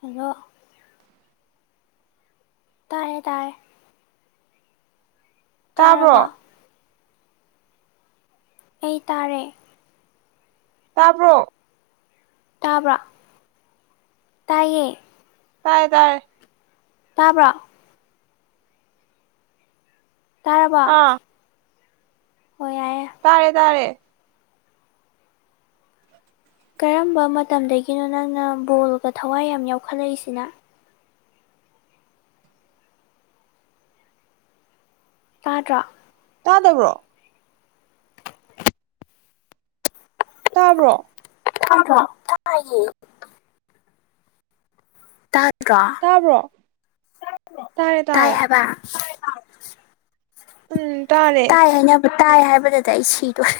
hello ꯇꯥꯔꯦ ꯇꯥꯔꯦ ꯇꯥꯔꯕꯣ ꯇꯥꯕ꯭ꯔꯣ ꯑꯩ ꯇꯥꯔꯦ ꯇꯥꯕ꯭ꯔꯣ ꯇꯥꯕ꯭ꯔ ꯇꯥꯏꯌꯦ ꯇꯥꯏꯌꯦ ꯇꯥꯔꯦ ꯇꯥꯕ꯭ꯔꯥ ꯇꯥꯔꯕꯣ ꯑꯥ ꯇꯥꯔꯦ ꯇꯥꯔꯦ ꯀꯔꯝꯕ ꯃꯇꯝꯗꯒꯤꯅꯣ ꯅꯪꯅ ꯕꯣꯜꯒ ꯊꯋꯥꯏ ꯌꯥꯝ ꯌꯥꯎꯈꯠꯂꯛꯏꯁꯤꯅ ꯇꯥꯗ꯭ꯔꯣ ꯇꯥꯗꯕ꯭ꯔꯣ ꯇꯥꯕ꯭ꯔꯣ ꯇꯥꯗ꯭ꯔꯣ ꯇꯥꯏꯌꯦ ꯗꯔꯣ ꯇꯥꯕ꯭ꯔꯣ [unintelligible] ꯇꯥꯔꯦ ꯇꯥꯏ ꯇꯥꯔꯦ ꯍꯥꯏꯕ ꯎꯝ ꯇꯥꯔꯦ ꯇꯥꯏ ꯍꯥꯏꯅꯕ ꯇꯥꯏ ꯍꯥꯏꯕꯗꯗ ꯑꯩ ꯁꯤꯗꯣꯔꯦ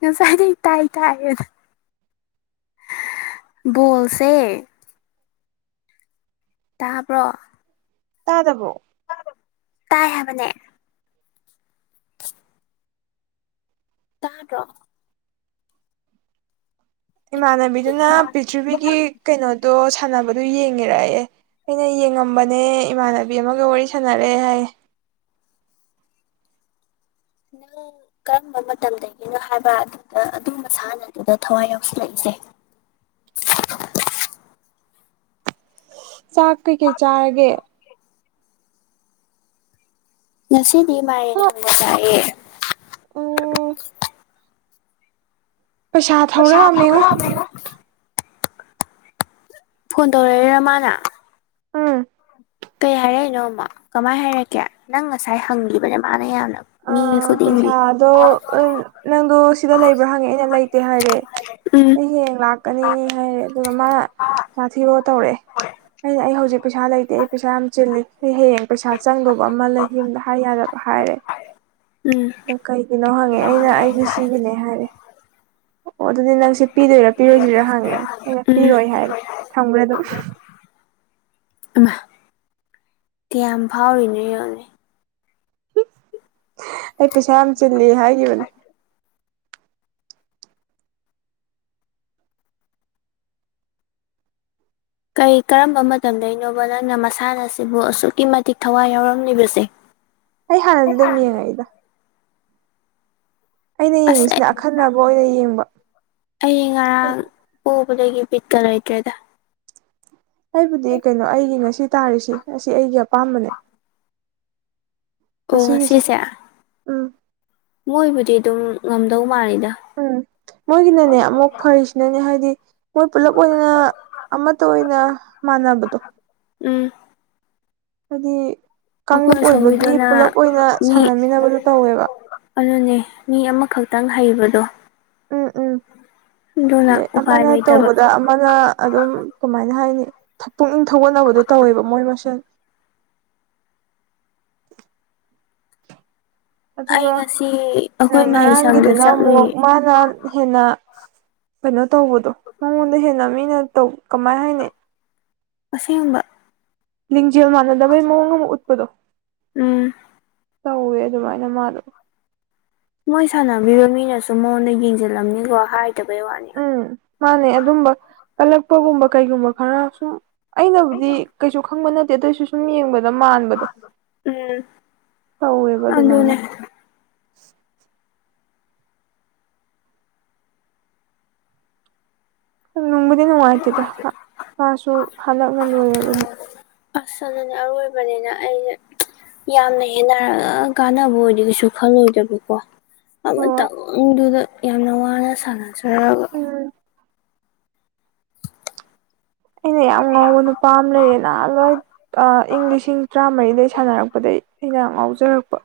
ꯉꯁꯥꯏꯗꯩ ꯇꯥꯏ ꯇꯥꯏꯌꯦꯅ ꯕꯣꯜꯁꯦ ꯇꯥꯕ꯭ꯔꯣ ꯇꯥꯗꯕ꯭ꯔꯣ ꯇꯥꯏ ꯍꯥꯏꯕꯅꯦ ꯇꯥꯗ꯭ꯔꯣ ꯏꯃꯥꯟꯅꯕꯤ ꯏꯃꯥꯟꯅꯕꯤꯗꯨꯅ ꯄꯤꯊ꯭ꯔꯤꯚꯤꯒꯤ ꯀꯩꯅꯣꯗꯣ ꯁꯥꯟꯅꯕꯗꯨ ꯌꯦꯡꯉꯤꯔꯌꯦ ꯑꯩꯅ ꯌꯦꯡꯉꯝꯕꯅꯦ ꯏꯃꯥꯟꯅꯕꯤ ꯑꯃꯒ ꯋꯥꯔꯤ ꯁꯥꯟꯅꯔꯑꯦ ꯍꯥꯏꯌꯦ ꯅꯪ ꯀꯔꯝꯕ ꯃꯇꯝꯗꯒꯤꯅꯣ ꯍꯥꯏꯕ ꯑꯗꯨꯗ ꯑꯗꯨ ꯃꯁꯥꯟꯅꯗꯨꯗ ꯊꯋꯥꯏ ꯌꯥꯎꯁꯜꯂꯛꯏꯁꯦ [unintelligible] ꯆꯥꯛ ꯀꯩꯀꯩ ꯆꯥꯔꯒꯦ ꯉꯁꯤꯗꯤ ꯃꯥꯥꯏꯔꯦꯟ ꯆꯥꯛ ꯊꯣꯡꯕ ꯆꯥꯑꯦ ꯎꯝ ꯄꯩꯁꯥ ꯊꯧꯔꯛꯑꯃꯦ ꯉꯣ ꯐꯣꯟ ꯇꯧꯔꯛꯏꯊꯔ ꯃꯥꯅ ꯑꯨꯝ ꯀꯩ ꯍꯥꯏꯔꯛꯏꯅꯣꯃ ꯀꯃꯥꯏꯅ ꯍꯥꯏꯔꯛꯀꯦ ꯅꯪ ꯉꯁꯥꯏ ꯍꯪꯈꯤꯕꯅꯦ ꯃꯥꯅ ꯌꯥꯝꯅ ꯃꯤ ꯑꯥ ꯈꯨꯗꯤꯡꯒꯤ ꯄꯩꯁꯥꯗꯣ ꯅꯪꯗꯣ ꯁꯤꯗ ꯂꯩꯕ꯭ꯔꯣ ꯍꯪꯉꯦ ꯑꯩꯅ ꯂꯩꯇꯦ ꯍꯥꯏꯔꯦ ꯎꯝ ꯑꯩ ꯍꯌꯦꯡ ꯂꯥꯛꯀꯅꯤ ꯍꯥꯏꯔꯦ ꯑꯗꯨꯒ ꯃꯥ ꯁꯥꯊꯤꯔꯣ ꯇꯧꯔꯛꯑꯦ ꯑꯩꯅ ꯑꯩ ꯍꯧꯖꯤꯛ ꯄꯩꯁꯥ ꯂꯩꯇꯦ ꯑꯩ ꯄꯩꯁꯥ ꯌꯥꯝ ꯆꯤꯜꯂꯤ ꯑꯩ ꯍꯌꯦꯡ ꯄꯩꯁꯥ ꯆꯪꯗꯧꯕ ꯑꯃ ꯂꯩ ꯌꯨꯝꯗ ꯍꯥꯏ ꯌꯥꯗꯕ ꯍꯥꯏꯔꯦ ꯎꯝ ꯑꯗꯣ ꯀꯩꯒꯤꯅꯣ ꯍꯪꯉꯦ ꯑꯩꯅ ꯑꯩꯒꯤ ꯁꯤꯒꯤꯅꯦ ꯍꯥꯏꯔꯦ ꯑꯣ ꯑꯗꯨꯗꯤ ꯅꯪꯁꯦ ꯄꯤꯗꯣꯏꯔꯥ ꯄꯤꯔꯣꯏꯗꯣꯏꯔꯥ ꯍꯪꯉꯦ ꯑꯩꯅ ꯎꯝ ꯄꯤꯔꯣꯏ ꯍꯥꯏꯔꯦ ꯊꯝꯈ꯭ꯔꯦ ꯑꯗꯨꯝ ꯑꯃ ꯀꯌꯥꯝ ꯐꯥꯎꯔꯤꯅꯣ ꯌꯣꯉꯣꯅꯦ ꯑꯩ ꯄꯩꯁꯥ ꯌꯥꯝ ꯆꯤꯜꯂꯤ ꯍꯥꯏꯈꯤꯕꯅꯦ ꯀꯔꯤ ꯀꯔꯝꯕ ꯃꯇꯝꯗꯒꯤꯅꯣꯕ ꯅꯪꯅ ꯃꯁꯥꯟꯅ ꯑꯁꯤꯕꯨ ꯑꯁꯨꯛꯀꯤ ꯃꯇꯤꯛ ꯊꯋꯥꯏ ꯌꯥꯎꯔꯝꯂꯤꯕꯁꯦ ꯑꯩ ꯍꯥꯟꯅꯗꯤ ꯑꯗꯨꯝ ꯌꯦꯡꯉꯛꯏꯗ ꯑꯩꯅ ꯑꯁ ꯌꯦꯡꯉꯤꯁꯤꯅ ꯑꯈꯟꯅꯕ ꯑꯣꯏꯅ ꯌꯦꯡꯕ ꯑꯩ ꯉꯔꯥꯡ ꯄ ꯀꯒꯤ ꯄꯤꯠꯀ ꯂꯩꯏꯇ꯭ꯔꯦꯗ ꯑꯩꯕꯨꯗꯤ ꯀꯩꯅꯣ ꯑꯩꯒꯤ ꯉꯁꯤ ꯇꯥꯔꯤꯁꯦ ꯑꯁꯤ ꯑꯩꯒꯤ ꯑꯄꯥꯝꯕꯅꯦ ꯑꯣ ꯉꯁꯤꯒꯤꯁꯦ ꯉꯁꯤꯁꯦ ꯎꯝ ꯃꯣꯏꯕꯨꯗꯤ ꯑꯗꯨꯝ ꯉꯝꯗꯧ ꯃꯥꯜꯂꯤꯗ ꯎꯝ ꯃꯣꯏꯒꯤꯅꯅꯦ ꯑꯃꯨꯛ ꯐꯔꯤꯁꯤꯅꯅꯦ ꯍꯥꯏꯗꯤ ꯃꯣꯏ ꯄꯨꯂꯞ ꯑꯣꯏꯅ ꯑꯃꯠꯇ ꯑꯣꯏꯅ ꯃꯥꯟꯅꯕꯗꯣ ꯎꯝ ꯍꯥꯏꯗꯤ ꯀꯥꯡꯂꯨꯞ ꯑꯩꯈꯣꯏ ꯑꯣꯏꯕꯒꯤ ꯑꯁꯣꯝꯒꯤꯗꯨꯅ ꯄꯨꯂꯞ ꯑꯣꯏꯅ ꯃꯤ ꯁꯥꯟꯅꯃꯤꯟꯅꯕꯗꯨꯣ ꯇꯧꯋꯦꯕ ꯑꯗꯨꯅꯦ ꯃꯤ ꯑꯃꯈꯛꯇꯪ ꯍꯩꯕꯗꯣ ꯎꯝ ꯎꯝ ꯑꯗꯨꯅ ꯑꯗꯩ ꯎꯄꯥꯏ ꯑꯃꯅ ꯂꯩꯇꯕ ꯇꯧꯕꯗ ꯑꯃꯅ ꯑꯗꯨꯝ ꯀꯃꯥꯏꯅ ꯍꯥꯏꯅꯤ ꯄꯨꯛꯅꯤꯡ ꯊꯧꯒꯠꯅꯕꯗꯣ ꯇꯧꯋꯦꯕ ꯃꯣꯏ ꯃꯁꯦꯜ ꯑꯩ ꯑꯗꯨꯒ ꯉꯁꯤ ꯑꯩꯈꯣꯏ ꯃꯍꯩ ꯁꯪꯗ ꯉꯔꯥꯡꯒꯤꯗꯨꯅ ꯑꯃꯨꯛ ꯆꯠꯂꯨꯏꯌꯦ ꯃꯥꯅ ꯍꯦꯟꯅ ꯀꯩꯅꯣ ꯇꯧꯕꯗꯣ ꯃꯉꯣꯟꯗ ꯍꯦꯟꯅ ꯃꯤꯅ ꯇꯧ ꯀꯃꯥꯏ ꯍꯥꯏꯅꯤ ꯑꯁꯦꯡꯕ ꯂꯤꯡꯖꯦꯜ ꯃꯥꯟꯅꯗꯕꯩ ꯃꯑꯣꯡ ꯑꯃ ꯎꯠꯄꯗꯣ ꯎꯝ ꯇꯧꯋꯦ ꯑꯗꯨꯃꯥꯏꯅ ꯃꯥꯗꯣ ꯃꯣꯏ ꯁꯥꯟꯅꯕꯤꯕ ꯃꯤꯅꯁꯨ ꯃꯉꯣꯟꯗ ꯌꯦꯡꯁꯤꯜꯂꯝꯅꯤꯀꯣ ꯍꯥꯏ ꯎꯝ ꯃꯥꯅꯦ ꯑꯗꯨꯝꯕ ꯀꯜꯂꯛꯄꯒꯨꯝꯕ ꯀꯩꯒꯨꯝꯕ ꯈꯔ ꯁꯨꯝ ꯑꯩꯅꯕꯨꯗꯤ ꯀꯩꯁꯨ ꯈꯪꯕ ꯅꯠꯇꯦ ꯑꯗꯨ ꯑꯣꯏꯁꯨ ꯁꯨꯝ ꯌꯦꯡꯕꯗ ꯑꯗꯨꯗ ꯃꯥꯟꯕꯗꯣ ꯎꯝ ꯇꯧꯋꯦꯕ ꯑꯗꯨꯃꯥꯏꯅ ꯑꯗꯨꯅꯦ ꯅꯨꯡꯕꯨꯗꯤ ꯅꯨꯡꯉꯥꯏꯇꯦꯗ ꯃꯥꯁꯨ ꯍꯜꯗꯛꯅ ꯂꯣꯏꯔꯕꯅꯤ ꯑꯁ ꯑꯗꯨꯅꯦ ꯑꯔꯣꯏꯕꯅꯦꯅ ꯑꯩꯅ ꯌꯥꯝꯅ ꯍꯦꯟꯅꯔ ꯀꯥꯟꯅꯕ ꯑꯣꯏꯗꯤ ꯀꯩꯁꯨ ꯈꯜꯂꯣꯏꯗꯕꯀꯣ ꯍꯣꯏ ꯃꯇꯝꯗꯨꯗ ꯌꯥꯝꯅ ꯋꯥꯅ ꯁꯥꯟꯅꯖꯔꯒ ꯎꯝ ꯑꯩꯅ ꯌꯥꯝ ꯉꯥꯎꯕ ꯅꯨꯄꯥ ꯑꯃ ꯂꯩꯌꯦꯅ ꯑꯗꯣ ꯑꯩ ꯏꯪ ꯂꯤꯁꯤꯡ ꯇꯔꯥꯃꯔꯤꯗꯩ ꯁꯥꯟꯅꯔꯛꯄꯗꯒꯤ ꯑꯩꯅ ꯌꯥꯝ ꯉꯥꯎꯖꯔꯛꯄ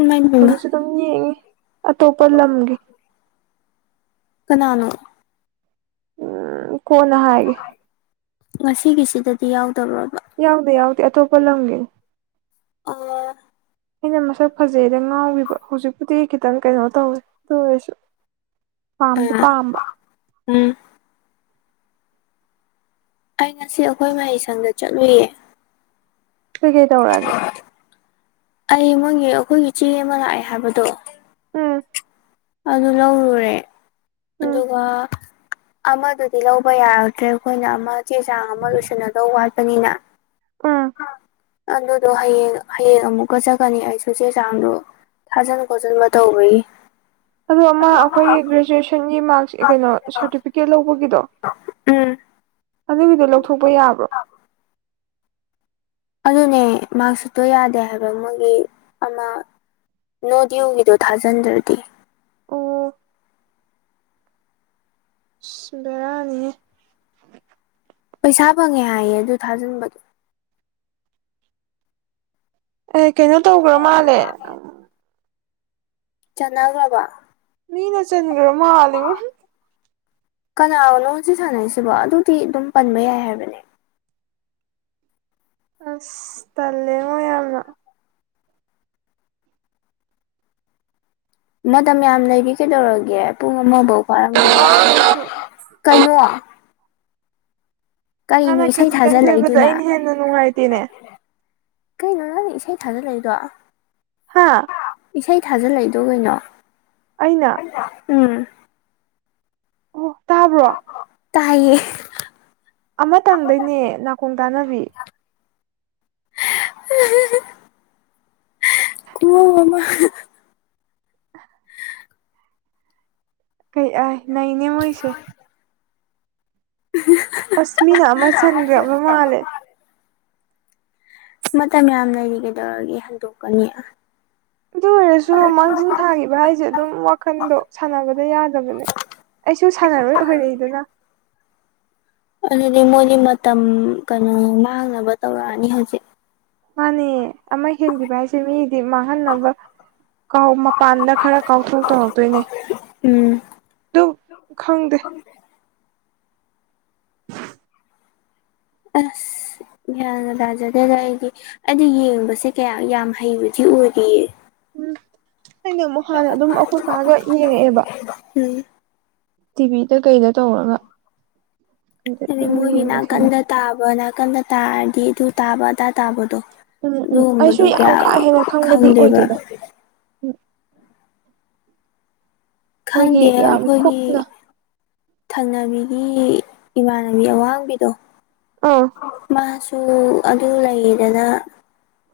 ꯏꯃꯥꯏ ꯄꯦꯝꯃ ꯍꯧꯖꯤꯛꯁꯨ ꯑꯗꯨꯝ ꯌꯦꯡꯉꯤ ꯑꯇꯣꯞꯄ ꯂꯝꯒꯤ ꯀꯅꯥꯅꯣ ꯎꯝ ꯀꯣꯅ ꯍꯥꯏꯔꯒꯦ ꯉꯁꯤꯒꯤꯁꯤꯗꯗꯤ ꯌꯥꯎꯗꯕꯔꯣ ꯌꯥꯎꯗꯦ ꯌꯥꯎꯗꯦ ꯑꯇꯣꯞꯄ ꯂꯝꯒꯤꯅꯤ ꯑꯣ ꯑꯩꯅ ꯃꯁꯛ ꯐꯖꯩꯅ ꯉꯥꯎꯈꯤꯕ ꯍꯧꯖꯤꯛꯄꯨꯗꯤ ꯈꯤꯇꯪ ꯀꯩꯅꯣ ꯇꯧꯔꯦ ꯑꯗꯨ ꯑꯣꯏꯔꯁꯨ ꯄꯥꯝꯗꯤ ꯑ ꯄꯥꯝꯕ ꯎꯝ ꯑꯩ ꯉꯁꯤ ꯑꯩꯈꯣꯏ ꯃꯍꯩ ꯁꯪꯗ ꯆꯠꯂꯨꯌꯦ ꯀꯩ ꯀꯩ ꯇꯧꯔꯛꯑꯒꯦ ꯑꯩ ꯃꯣꯏꯒꯤ ꯑꯩꯈꯣꯏꯒꯤ ꯆꯦ ꯑꯃ ꯂꯥꯛꯑꯦ ꯍꯥꯏꯕꯗꯣ ꯎꯝ ꯑꯗꯨ ꯂꯧꯔꯨꯔꯦ ꯎꯝ ꯑꯗꯨꯒ ꯑꯃꯗꯨꯗꯤ ꯂꯧꯕ ꯌꯥꯔꯛꯇ꯭ꯔꯦ ꯑꯩꯈꯣꯏꯅ ꯑꯃ ꯆꯦ ꯆꯥꯡ ꯑꯃ ꯂꯣꯏꯁꯜꯒꯗꯧꯕ ꯋꯥꯠꯄꯅꯤꯅ ꯎꯝ ꯑꯗꯨꯗꯣ ꯍꯌꯦꯡ ꯍꯌꯦꯡ ꯑꯃꯨꯛ ꯆꯠꯀꯅꯤ ꯑꯩꯁꯨ ꯆꯦ ꯆꯥꯡꯗꯣ ꯊꯥꯖꯤꯟ ꯈꯣꯠꯆꯟꯕ ꯇꯧꯕꯒꯤ ꯑꯗꯣ ꯑꯃ ꯑꯩꯈꯣꯏꯒꯤ ꯒ꯭ꯔꯦꯖꯨꯋꯦꯁꯟꯒꯤ ꯃꯥꯔꯛꯁ ꯀꯩꯅꯣ ꯁꯥꯔꯇꯤꯐꯤꯀꯦꯠ ꯂꯧꯕꯒꯤꯗꯣ ꯎꯝ ꯑꯗꯨꯒꯤꯗꯣ ꯂꯧꯊꯣꯛꯄ ꯌꯥꯕ꯭ꯔꯣ ꯑꯗꯨꯅꯦ ꯃꯥꯔꯛꯁꯤꯠꯇꯣ ꯌꯥꯗꯦ ꯍꯥꯏꯕ ꯃꯣꯏꯒꯤ ꯑꯃ ꯅꯣꯗꯤꯌꯨꯒꯤꯗꯣ ꯊꯥꯖꯤꯟꯗ꯭ꯔꯗꯤ ꯑꯣ ꯑꯁ ꯕꯦꯔꯥꯅꯤꯍꯦ ꯄꯩꯁꯥ ꯐꯪꯉꯦ ꯍꯥꯏꯌꯦ ꯑꯗꯨ ꯊꯥꯖꯤꯟꯕꯗꯣ ꯑꯦ ꯀꯩꯅꯣ ꯇꯧꯈ꯭ꯔꯥ ꯃꯥꯜꯂꯦ ꯆꯅꯥꯒ꯭ꯔꯕ ꯃꯤꯅ ꯆꯟꯒ꯭ꯔꯥ ꯃꯥꯜꯂꯦ ꯉꯣ ꯀꯅꯥꯒꯅꯣ ꯉꯁꯤ ꯁꯥꯟꯅꯩꯁꯤꯕꯣ ꯑꯗꯨꯗꯤ ꯑꯗꯨꯝ ꯄꯟꯕ ꯌꯥꯏ ꯍꯥꯏꯕꯅꯦ ꯑꯁ ꯇꯜꯂꯦꯉꯣ ꯌꯥꯝꯅ ꯃꯇꯝ ꯌꯥꯝ ꯂꯩꯔꯤ ꯀꯩꯗꯧꯔꯒꯦ ꯄꯨꯡ ꯑꯃꯐꯥꯎ ꯋꯥꯔꯝꯒꯤꯔꯣ ꯀꯩꯅꯣ ꯀꯔꯤꯅꯣ ꯃꯥꯅ ꯏꯁꯩ ꯈꯖꯤꯛꯇꯪ ꯁꯣꯏꯕꯗ ꯊꯥꯖꯤꯜꯂꯛꯏꯗꯨꯅ ꯑꯩꯅ ꯍꯦꯟꯅ ꯅꯨꯡꯉꯥꯏꯇꯦꯅꯦ ꯀꯩꯅꯣ ꯅꯪꯅ ꯏꯁꯩ ꯊꯥꯖꯜꯂꯛꯏꯗꯣ ꯍꯥꯥ ꯏꯁꯩ ꯊꯥꯖꯤꯜꯂꯛꯏꯗꯣ ꯀꯩꯅꯣ ꯑꯩꯅ ꯎꯝ ꯑꯣ ꯇꯥꯕ꯭ꯔꯣ ꯇꯥꯏꯌꯦ ꯑꯃꯇꯪꯗꯅꯦ ꯅꯥꯀꯣꯡ ꯇꯥꯟꯅꯕꯤ ꯑꯍꯥ ꯍꯥ ꯈꯨꯉꯧ ꯑꯃ ꯀꯩ ꯑ ꯅꯥꯏꯅꯦ ꯃꯣꯏꯁꯦ ꯑꯁꯃꯤꯅꯥ ꯑꯃ ꯆꯟꯒ꯭ꯔꯕ ꯃꯥꯜꯂꯦ ꯃꯇꯝ ꯌꯥꯝ ꯂꯩꯔꯤ ꯀꯩꯗꯧꯔꯒꯦ ꯍꯟꯗꯣꯛꯀꯅꯤ ꯑꯗꯨ ꯑꯣꯏꯔꯁꯨ ꯃꯥꯡꯖꯤꯟ ꯊꯥꯈꯤꯕ ꯍꯥꯏꯁꯦ ꯑꯗꯨꯝ ꯋꯥꯈꯟꯗꯣ ꯁꯥꯟꯅꯕꯗ ꯌꯥꯗꯕꯅꯦ ꯑꯩꯁꯨ ꯁꯥꯟꯅꯔꯣꯏ ꯑꯣꯏꯔꯛꯏꯗꯅ ꯑꯗꯨꯗꯤ ꯃꯣꯏꯗꯤ ꯃꯇꯝ ꯀꯩꯅꯣ ꯃꯥꯡꯅꯕ ꯇꯧꯔꯛꯑꯅꯤ ꯍꯧꯖꯤꯛ ꯃꯥꯅꯦ ꯑꯃ ꯍꯦꯟꯈꯤꯕ ꯍꯥꯏꯁꯦ ꯃꯤꯗꯤ ꯃꯥꯡꯍꯟꯅꯕ ꯀꯥꯎ ꯃꯄꯥꯟꯗ ꯈꯔ ꯀꯥꯎꯊꯣꯛ ꯇꯧꯍꯧꯛꯇꯣꯏꯅꯦ ꯎꯝ ꯑꯗꯨ ꯈꯪꯗꯦ ꯑꯁ ꯒꯌ꯭ꯥꯟ ꯇꯥꯖꯗꯦꯗ ꯑꯩꯗꯤ ꯑꯩꯗꯤ ꯌꯦꯡꯕꯁꯦ ꯀꯌꯥ ꯌꯥꯝ ꯍꯩꯕꯗꯤ ꯑꯣꯏꯗꯤꯌ ꯎꯝ ꯑꯩꯅ ꯑꯃꯨꯛ ꯍꯥꯟꯅ ꯑꯗꯨꯝ ꯑꯩꯈꯣꯏ ꯕꯥꯒ ꯌꯦꯡꯉꯛꯑꯦꯕ ꯎꯝ ꯇꯤꯚꯤꯗ ꯀꯩꯗ ꯇꯧꯔꯒ ꯑꯗꯨꯗ ꯑꯗꯨꯝ ꯌꯦꯡꯕ ꯍꯩꯅꯔ ꯀꯟꯗ ꯇꯥꯔꯗꯤ ꯑꯗꯨ ꯇꯥꯕ ꯑꯗꯥ ꯇꯥꯕꯗꯣ ꯎꯝ ꯎꯝ ꯑꯩꯁꯨ ꯑꯗꯨꯒꯨꯝꯕꯗꯣ ꯌꯥꯝ ꯀꯌꯥ ꯀꯥ ꯍꯦꯟꯅ ꯈꯪꯕꯗꯤ ꯈꯪꯗꯦꯕ ꯑꯣꯏꯗꯦꯗ ꯎꯝ ꯃꯣꯏꯒꯤ ꯈꯪꯗꯦ ꯌꯥꯝ ꯑꯩꯈꯣꯏꯒꯤ ꯀꯨꯞꯅ ꯊꯪꯅꯕꯤꯒꯤ ꯏꯃꯥꯟꯅꯕꯤ ꯑꯋꯥꯡꯕꯤꯗꯣ ꯑꯥ ꯃꯥꯁꯨ ꯑꯗꯨ ꯑꯗꯨ ꯂꯩꯗꯅ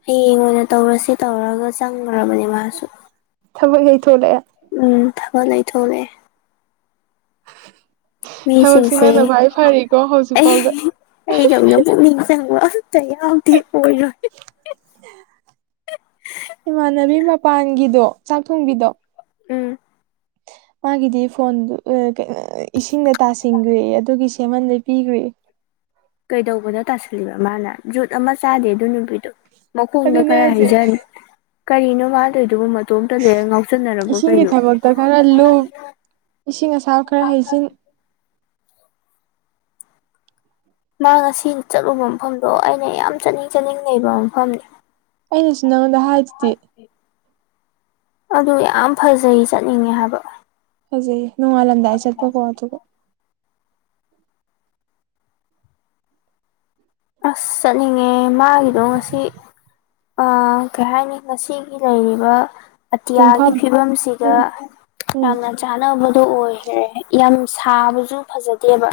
ꯍꯌꯦꯡ ꯑꯣꯏꯅ ꯇꯧꯔꯁꯤ ꯇꯧꯔꯒ ꯆꯪꯉ ꯃꯔꯕꯅꯤ ꯃꯥꯁꯨ ꯊꯕꯛ ꯍꯦꯛ ꯊꯣꯛꯂꯛꯑꯦ ꯎꯝ ꯊꯕ ꯂꯩ ꯊꯅꯦꯦ [inaudible] ꯊꯕꯛꯁꯤ ꯃꯤꯁꯤꯡꯁꯦ ꯅꯪꯅ ꯈ꯭ꯋꯥꯏ ꯐꯔꯤꯀꯣ ꯍꯧꯖꯤꯛ ꯑꯩ ꯐꯥꯎꯗ ꯑꯩꯗꯧꯅ ꯄꯨꯛꯅꯤꯡ ꯆꯪꯕ ꯇ ꯌꯥꯎꯗꯦ ꯑꯣꯏꯔꯣꯏ ꯏꯃꯥꯟꯅꯕꯤ ꯃꯄꯥꯟꯒꯤꯗꯣ ꯆꯥꯛ ꯊꯣꯡꯕꯤꯗꯣ ꯎꯝ ꯃꯥꯒꯤꯗꯤ ꯐꯣꯟꯗꯨ ꯏꯁꯤꯡꯗ ꯇꯥꯁꯤꯟꯈ꯭ꯔꯦ ꯑꯗꯨꯒꯤ ꯁꯦꯝꯃꯟꯗ ꯄꯤꯈ꯭ꯔꯦ ꯀꯩꯗꯧꯕꯗ ꯇꯥꯁꯜꯂꯤꯕ ꯃꯥꯅ ꯖꯨꯠ ꯑꯃ ꯆꯥꯗꯦ ꯑꯗꯨ ꯅꯨꯄꯤꯗꯨ ꯃꯈꯣꯡꯗ ꯑꯗꯨꯅꯦ ꯈꯔ ꯍꯥꯏꯁꯦ ꯍꯩꯖꯟ ꯀꯔꯤꯅꯣ ꯃꯥ ꯇꯧꯔꯤꯗꯨꯕꯨ ꯏꯁꯤꯡꯒꯤ ꯊꯕꯛꯇ ꯈꯔ ꯂꯨ ꯏꯁꯤꯡ ꯑꯁꯕ ꯈꯔ ꯍꯩꯖꯤꯟ ꯃꯥꯅ ꯉꯁꯤ ꯆꯠꯂꯨꯕ ꯃꯐꯝꯗꯣ ꯑꯩꯅ ꯌꯥꯝ ꯆꯠꯅꯤꯡ ꯆꯠꯅꯤꯡ ꯂꯩꯕ ꯃꯐꯝꯅꯤ ꯑꯩꯅꯁꯨ ꯅꯉꯣꯟꯗ ꯍꯥꯏꯗꯨꯗꯤ ꯑꯗꯨ ꯌꯥꯝ ꯐꯖꯩ ꯆꯠꯅꯤꯡꯉꯦ ꯍꯥꯏꯕ ꯐꯖꯩ ꯅꯣꯡꯉꯥꯜꯂꯝꯗꯥꯏ ꯆꯠꯄꯀꯣ ꯑꯗꯨꯒ ꯑꯁ ꯆꯠꯅꯤꯡꯉꯦ ꯃꯥꯒꯤꯗꯣ ꯉꯁꯤ ꯑꯁ ꯀꯩ ꯍꯥꯏꯅꯤ ꯉꯁꯤꯒꯤ ꯂꯩꯔꯤꯕ ꯑꯇꯤꯌꯥꯒꯤ ꯄꯨꯡꯐꯝ ꯐꯤꯕꯝꯁꯤꯒ ꯎꯝ ꯎꯝ ꯌꯥꯝꯅ ꯆꯥꯟꯅꯕꯗꯣ ꯑꯣꯏꯈ꯭ꯔꯦ ꯌꯥꯝ ꯁꯥꯕꯁꯨ ꯐꯖꯗꯦꯕ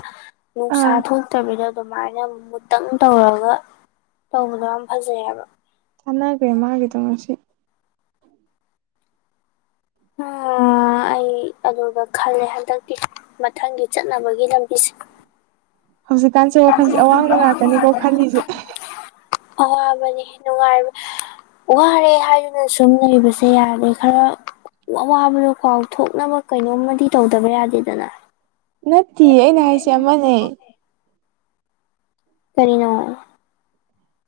ꯅꯨꯡꯁꯥ ꯑꯥ ꯊꯣꯛꯇꯕꯤꯗ ꯑꯗꯨꯃꯥꯏꯅ ꯃꯨꯠ ꯈꯤꯇꯪ ꯇꯧꯔꯒ ꯇꯧꯕꯗꯣ ꯌꯥꯝ ꯐꯖꯩ ꯍꯥꯏꯕ ꯑꯃꯖ ꯃꯥꯒꯤꯗꯣ ꯉꯁꯤ ꯑꯣ ꯑꯩ ꯑꯗꯨꯒ ꯈꯜꯂꯦ ꯍꯟꯗꯛꯇꯤ ꯃꯊꯪꯒꯤ ꯆꯠꯅꯕꯒꯤ ꯂꯝꯕꯤꯁꯦ ꯍꯧꯖꯤꯛꯀꯥꯟꯁꯦ ꯋꯥꯈꯜꯁꯦ ꯑꯋꯥꯡꯕ ꯉꯥꯛꯇꯅꯤꯀꯣ ꯈꯜꯂꯤꯁꯦ [inaudible] ꯑꯋꯥꯕꯅꯤ ꯅꯨꯡꯉꯥꯏꯕ ꯋꯥꯔꯦ ꯍꯥꯏꯗꯨꯅ ꯁꯨꯝ ꯂꯩꯕꯁꯦ ꯌꯥꯔꯣꯢ ꯈꯔ ꯑꯋꯥꯕꯗꯣ ꯀꯥꯎꯊꯣꯛꯅꯕ ꯀꯩꯅꯣꯝꯃꯗꯤ ꯇꯧꯗꯕ ꯌꯥꯗꯦꯗꯅ ꯅꯠꯇꯤꯌꯦ ꯑꯩꯅ ꯍꯥꯏꯁꯦ ꯑꯃꯅꯦ ꯀꯔꯤꯅꯣ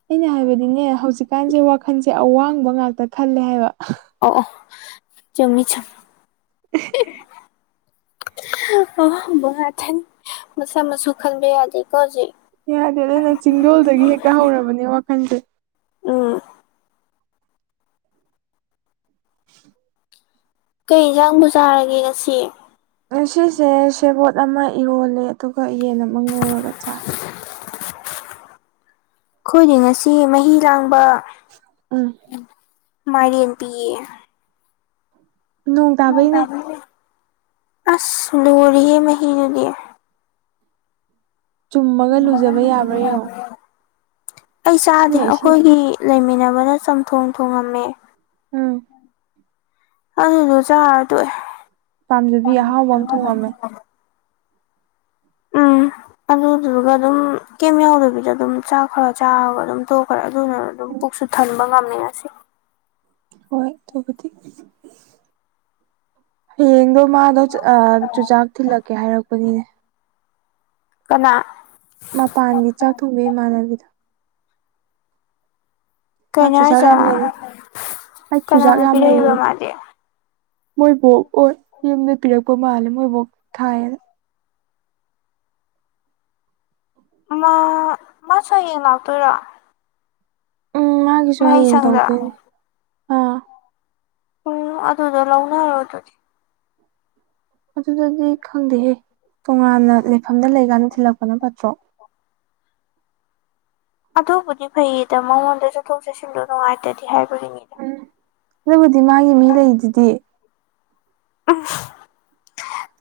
ꯑꯩꯅ ꯍꯥꯏꯕꯗꯤꯅꯦ ꯍꯧꯖꯤꯛꯀꯥꯟꯁꯦ ꯋꯥꯈꯜꯁꯦ ꯑꯋꯥꯡꯕ ꯉꯥꯛꯇ ꯈꯜꯂꯦ ꯍꯥꯏꯕ ꯑꯣ ꯑꯣ ꯆꯨꯝꯃꯤ ꯆꯨꯝꯤ [unintelligible] ꯑꯋꯥꯡꯕ ꯉꯥꯛꯇꯅꯤ ꯃꯆꯥ ꯃꯁꯨ ꯈꯟꯕ ꯌꯥꯗꯦꯀꯣ ꯍꯧꯖꯤꯛ ꯌꯥꯗꯦ ꯑꯗꯨꯅ ꯆꯤꯡꯗꯣꯜꯗꯒꯤ ꯍꯦꯛꯇ ꯍꯧꯔꯕꯅꯦ ꯋꯥꯈꯜꯁꯦ ꯑ [inaudible] ꯀꯩ ꯌꯦꯟꯖꯥꯡꯕꯨ ꯆꯥꯔꯒꯦ ꯉꯁꯤ ꯉꯁꯤꯁꯦ ꯁꯦꯕꯣꯠ ꯑꯃ ꯏꯔꯣꯜꯂꯦ ꯑꯗꯨꯒ ꯌꯦꯟ ꯑꯃ ꯉꯧꯔꯒ ꯆꯥꯔꯦ [inaudible] ꯑꯩꯈꯣꯏꯗꯤ ꯉꯁꯤ ꯃꯍꯤ ꯂꯥꯡꯕ ꯎꯝ [unintelligible] ꯃꯥꯢꯔꯦꯟ ꯄꯤꯌꯦ ꯅꯣꯡ ꯇꯥꯕꯩꯅꯦ ꯑꯁ ꯂꯣꯏꯔꯦꯍꯦ ꯃꯍꯤꯗꯨꯗꯤ ꯆꯨꯝꯃꯒ ꯂꯨꯖꯕ ꯌꯥꯕ꯭ꯔꯥ ꯌꯦꯡꯉꯣ ꯑꯩ ꯆꯥꯗꯦ ꯏꯁꯤꯡꯅ ꯏꯁꯤꯡ ꯑꯩꯈꯣꯏꯒꯤ ꯂꯩꯃꯤꯟꯅꯕꯅ ꯆꯝꯊꯣꯡ ꯊꯣꯡꯉꯝꯃꯦ ꯑꯨꯝ ꯑꯗꯨꯗꯣ ꯆꯥꯔ ꯇꯣꯛꯑꯦ ꯄꯥꯝꯖꯕꯤ ꯑꯍꯥꯎꯕ ꯑꯃ ꯊꯣꯡꯉꯝꯃꯦ ꯑꯨꯝ ꯑꯗꯨꯗꯨꯒ ꯑꯗꯨꯝ ꯀꯩ ꯌꯥꯎꯗꯕꯤꯗ ꯑꯗꯨꯝ ꯆꯥꯛ ꯈꯔ ꯆꯥꯔꯒ ꯑꯗꯨꯝ ꯇꯣꯛꯈ꯭ꯔꯦ ꯑꯗꯨꯅ ꯑꯗꯨꯝ ꯑꯗꯨꯝ ꯄꯨꯛꯁꯨ ꯊꯟꯕ ꯉꯝꯃꯦ ꯉꯁꯤ ꯍꯣꯏ ꯑꯗꯨꯕꯨꯗꯤ ꯍꯌꯦꯡꯗꯣ ꯃꯥꯗꯣ ꯑꯥ ꯆꯨꯖꯥꯛ ꯊꯤꯜꯂꯛꯀꯦ ꯍꯥꯏꯔꯛꯄꯅꯤꯅꯦ ꯀꯅꯥ ꯃꯄꯥꯟꯒꯤ ꯆꯥꯛ ꯊꯣꯡꯕꯤ ꯏꯃꯥꯟꯅꯕꯤꯗꯣ ꯄꯥ ꯀꯩꯅꯣ ꯆꯨꯖꯥꯛ ꯍꯥꯏꯁꯦ ꯌꯥꯝ ꯂꯩ ꯑꯩ ꯆꯨꯖꯥꯛ ꯀꯅꯥꯅ ꯌꯥꯝ ꯂꯩꯌꯦ ꯄꯤꯔꯛꯏꯕ ꯃꯥꯗꯤ ꯃꯣꯏꯕꯣꯛ ꯍꯣꯏ ꯌꯨꯝꯗꯒꯤ ꯄꯤꯔꯛꯄ ꯃꯥꯜꯂꯦ ꯃꯣꯏꯕꯣꯛ ꯊꯥꯏꯌꯦꯅ ꯃꯥ ꯃꯥꯁꯨ ꯍꯌꯦꯡ ꯂꯥꯛꯇꯣꯢꯔꯣ ꯑꯨꯝ ꯃꯥꯒꯤꯁꯨ ꯍꯌꯦꯡ ꯇꯧꯗꯣꯏꯅꯦ ꯑꯥ ꯑꯣ ꯑꯗꯨꯗ ꯂꯧꯅꯔꯣ ꯑꯗꯨꯗꯤ ꯑꯗꯨꯗꯗꯤ ꯈꯪꯗꯦꯍꯦ ꯇꯣꯉꯥꯟꯅ ꯂꯩꯐꯝꯗ ꯂꯩꯀꯥꯟꯗ ꯊꯤꯜꯂꯛꯄꯅ ꯐꯠꯇ꯭ꯔꯣ ꯑꯗꯨꯕꯨꯗꯤ ꯐꯩꯌꯦꯗ ꯃꯉꯣꯟꯗ ꯆꯠꯊꯣꯛ ꯆꯠꯁꯤꯟꯗꯣ ꯅꯨꯡꯉꯥꯏꯇ꯭ꯔꯗꯤ ꯍꯥꯏ ꯑꯨꯝ ꯑꯗꯨꯕꯨꯗꯤ ꯃꯥꯒꯤ ꯃꯤ ꯂꯩꯗꯨꯗꯤ ꯑꯨꯝ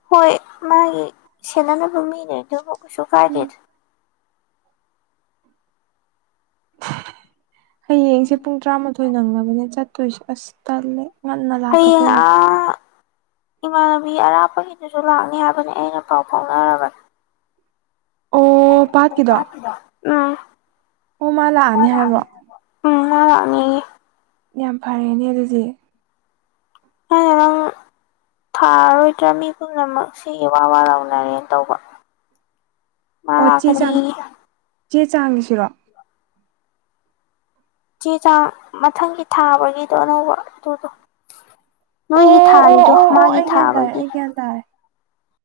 ꯍꯣꯏ ꯃꯥꯒꯤ ꯁꯦꯟꯅꯕ ꯃꯤ ꯂꯩ ꯑꯗꯨꯕꯨ ꯀꯩꯁꯨ ꯀꯥꯏꯗꯦꯗ ꯍꯌꯦꯡꯁꯦ ꯄꯨꯡ ꯇꯔꯥꯃꯥꯊꯣꯏ ꯅꯪꯅꯕꯅꯦ ꯆꯠꯇꯣꯏꯁꯦ ꯑꯁ ꯇꯜꯂꯦ ꯉꯟꯅ ꯂꯥꯛꯇꯕ ꯍꯌꯦꯡ ꯌꯥꯔꯦ ꯑꯥ ꯏꯃꯥꯟꯅꯕꯤ ꯑꯔꯥꯞꯄꯒꯤꯗꯨꯁꯨ ꯂꯥꯛꯅꯤ ꯍꯥꯏꯕꯅꯤ ꯑꯩꯅ ꯄꯥꯎ ꯐꯥꯎꯅꯔꯕꯅꯦ ꯑꯣ ꯄꯥꯠꯀꯤꯗꯣ [unintelligible] ꯑꯨꯝ ꯑꯣ ꯃꯥ ꯂꯥꯛꯑꯅꯤ ꯍꯥꯏꯕ꯭ꯔꯣ ꯑꯨꯝꯝ ꯃꯥ ꯂꯥꯛꯅꯤꯌꯦ ꯌꯥꯝ ꯐꯔꯦꯅꯦ ꯑꯗꯨꯗꯤ [unintelligible] ꯊꯥꯔꯔꯣꯏꯗ꯭ꯔꯥ ꯃꯤ ꯄꯨꯝꯅꯃꯛ ꯁꯤꯒꯤ ꯋꯥ ꯋꯥ ꯂꯥꯎꯅꯔꯦ ꯇꯧꯕ ꯃꯥ ꯑꯣ ꯆꯦ ꯆꯥꯡ ꯂꯥꯛꯀꯅꯤꯌꯦ ꯆꯦ ꯆꯥꯡꯒꯤꯁꯤꯔꯣ ꯆꯦ ꯆꯥꯡ ꯃꯊꯪꯒꯤ ꯊꯥꯕꯒꯤꯗꯣ ꯑꯅꯧꯕ ꯑꯗꯨꯗꯣ ꯑꯣ ꯅꯣꯏꯒꯤ ꯑꯣ ꯊꯥꯔꯤꯗꯣ ꯑꯣ ꯑꯣ ꯃꯥꯒꯤ ꯑꯩ ꯒ꯭ꯌꯥꯟ ꯇꯥꯔꯦ ꯊꯥꯕꯒꯤ ꯑꯩ ꯒ꯭ꯌꯥꯟ ꯇꯥꯔꯦ